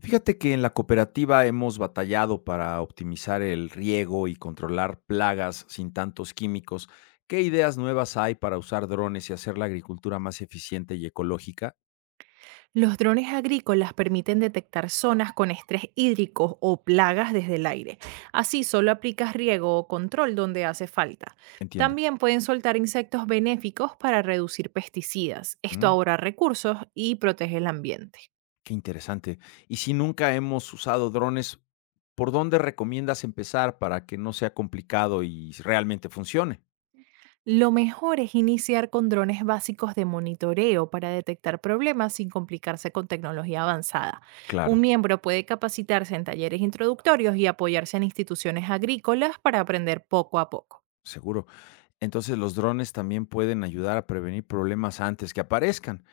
Fíjate que en la cooperativa hemos batallado para optimizar el riego y controlar plagas sin tantos químicos. ¿Qué ideas nuevas hay para usar drones y hacer la agricultura más eficiente y ecológica? Los drones agrícolas permiten detectar zonas con estrés hídrico o plagas desde el aire. Así solo aplicas riego o control donde hace falta. Entiendo. También pueden soltar insectos benéficos para reducir pesticidas. Esto Mm, ahorra recursos y protege el ambiente. Qué interesante. Y si nunca hemos usado drones, ¿por dónde recomiendas empezar para que no sea complicado y realmente funcione? Lo mejor es iniciar con drones básicos de monitoreo para detectar problemas sin complicarse con tecnología avanzada. Un Claro, miembro puede capacitarse en talleres introductorios y apoyarse en instituciones agrícolas para aprender poco a poco. seguro. Entonces los drones también pueden ayudar a prevenir problemas antes que aparezcan.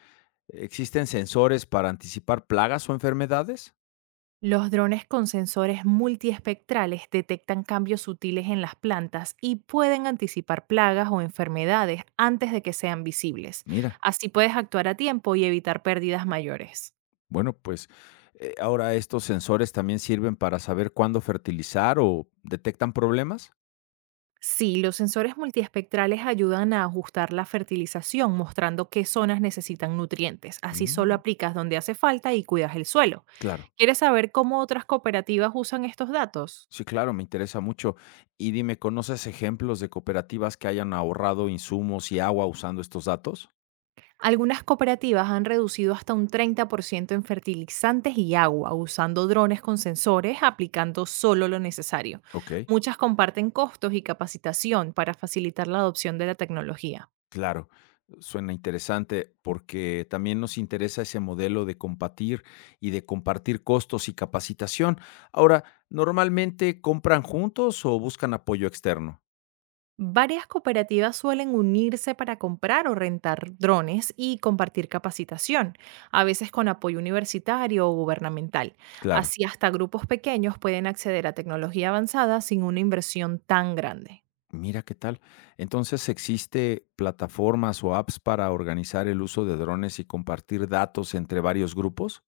¿Existen sensores para anticipar plagas o enfermedades? Los drones con sensores multiespectrales detectan cambios sutiles en las plantas y pueden anticipar plagas o enfermedades antes de que sean visibles. Mira, Así puedes actuar a tiempo y evitar pérdidas mayores. bueno, pues ahora estos sensores también sirven para saber cuándo fertilizar o detectan problemas. Sí, los sensores multiespectrales ayudan a ajustar la fertilización, mostrando qué zonas necesitan nutrientes. Así solo Mm, aplicas donde hace falta y cuidas el suelo. claro, ¿Quieres saber cómo otras cooperativas usan estos datos? sí, claro, me interesa mucho. Y dime, ¿conoces ejemplos de cooperativas que hayan ahorrado insumos y agua usando estos datos? Algunas cooperativas han reducido hasta un 30% en fertilizantes y agua, usando drones con sensores, aplicando solo lo necesario. Ok. Muchas comparten costos y capacitación para facilitar la adopción de la tecnología. Claro, suena interesante porque también nos interesa ese modelo de compartir y de compartir costos y capacitación. Ahora, ¿normalmente compran juntos o buscan apoyo externo? Varias cooperativas suelen unirse para comprar o rentar drones y compartir capacitación, a veces con apoyo universitario o gubernamental. Claro, Así hasta grupos pequeños pueden acceder a tecnología avanzada sin una inversión tan grande. mira qué tal. Entonces, ¿existe plataformas o apps para organizar el uso de drones y compartir datos entre varios grupos?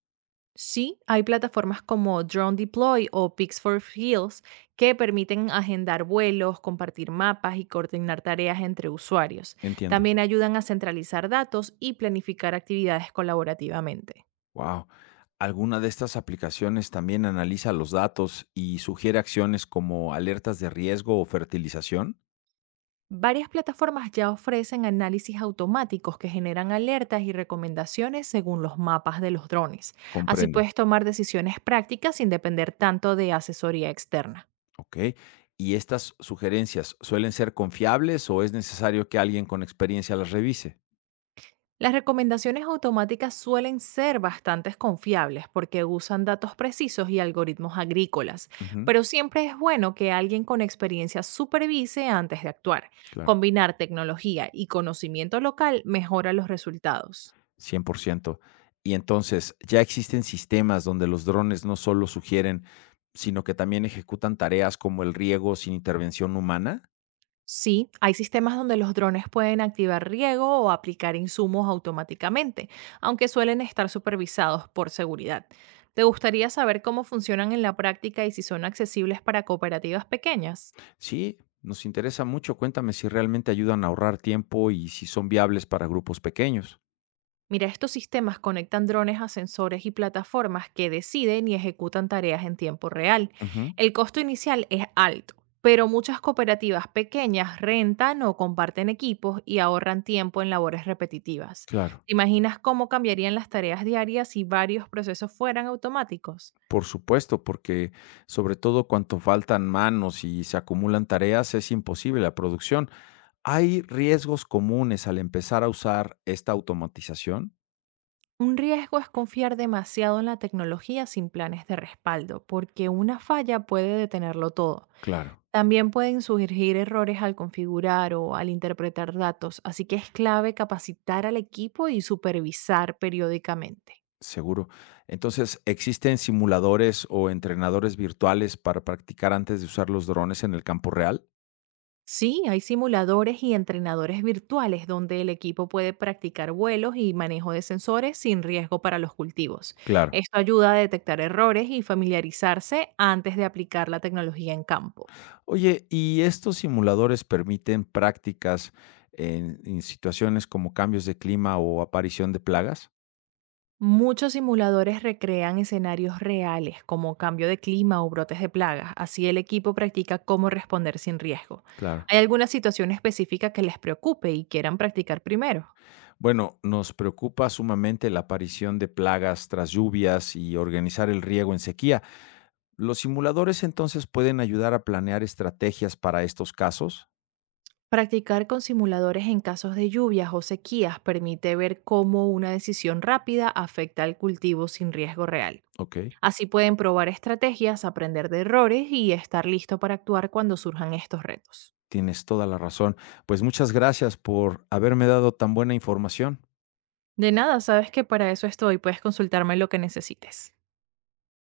Sí, hay plataformas como Drone Deploy o Pix for Heels que permiten agendar vuelos, compartir mapas y coordinar tareas entre usuarios. Entiendo. También ayudan a centralizar datos y planificar actividades colaborativamente. Wow. ¿Alguna de estas aplicaciones también analiza los datos y sugiere acciones como alertas de riesgo o fertilización? Varias plataformas ya ofrecen análisis automáticos que generan alertas y recomendaciones según los mapas de los drones. Así Comprendo, puedes tomar decisiones prácticas sin depender tanto de asesoría externa. okey. ¿Y estas sugerencias suelen ser confiables o es necesario que alguien con experiencia las revise? Las recomendaciones automáticas suelen ser bastante confiables porque usan datos precisos y algoritmos agrícolas, Ujú, pero siempre es bueno que alguien con experiencia supervise antes de actuar. claro. Combinar tecnología y conocimiento local mejora los resultados. 100 por ciento. Y entonces, ¿ya existen sistemas donde los drones no solo sugieren, sino que también ejecutan tareas como el riego sin intervención humana? Sí, hay sistemas donde los drones pueden activar riego o aplicar insumos automáticamente, aunque suelen estar supervisados por seguridad. ¿Te gustaría saber cómo funcionan en la práctica y si son accesibles para cooperativas pequeñas? Sí, nos interesa mucho. Cuéntame si realmente ayudan a ahorrar tiempo y si son viables para grupos pequeños. Mira, estos sistemas conectan drones a sensores y plataformas que deciden y ejecutan tareas en tiempo real. Ujú, El costo inicial es alto, pero muchas cooperativas pequeñas rentan o comparten equipos y ahorran tiempo en labores repetitivas. claro. ¿Te imaginas cómo cambiarían las tareas diarias si varios procesos fueran automáticos? Por supuesto, porque sobre todo cuanto faltan manos y se acumulan tareas, es imposible la producción. ¿Hay riesgos comunes al empezar a usar esta automatización? Un riesgo es confiar demasiado en la tecnología sin planes de respaldo, porque una falla puede detenerlo todo. Claro. También pueden surgir errores al configurar o al interpretar datos, así que es clave capacitar al equipo y supervisar periódicamente. Seguro. Entonces, ¿existen simuladores o entrenadores virtuales para practicar antes de usar los drones en el campo real? Sí, hay simuladores y entrenadores virtuales donde el equipo puede practicar vuelos y manejo de sensores sin riesgo para los cultivos. Claro. Esto ayuda a detectar errores y familiarizarse antes de aplicar la tecnología en campo. Oye, ¿y estos simuladores permiten prácticas en situaciones como cambios de clima o aparición de plagas? Muchos simuladores recrean escenarios reales como cambio de clima o brotes de plagas, así el equipo practica cómo responder sin riesgo. Claro. ¿Hay alguna situación específica que les preocupe y quieran practicar primero? Bueno, nos preocupa sumamente la aparición de plagas tras lluvias y organizar el riego en sequía. ¿Los simuladores entonces pueden ayudar a planear estrategias para estos casos? Practicar con simuladores en casos de lluvias o sequías permite ver cómo una decisión rápida afecta al cultivo sin riesgo real. Ok, Así pueden probar estrategias, aprender de errores y estar listo para actuar cuando surjan estos retos. tienes toda la razón. Pues muchas gracias por haberme dado tan buena información. De nada, sabes que para eso estoy, puedes consultarme lo que necesites.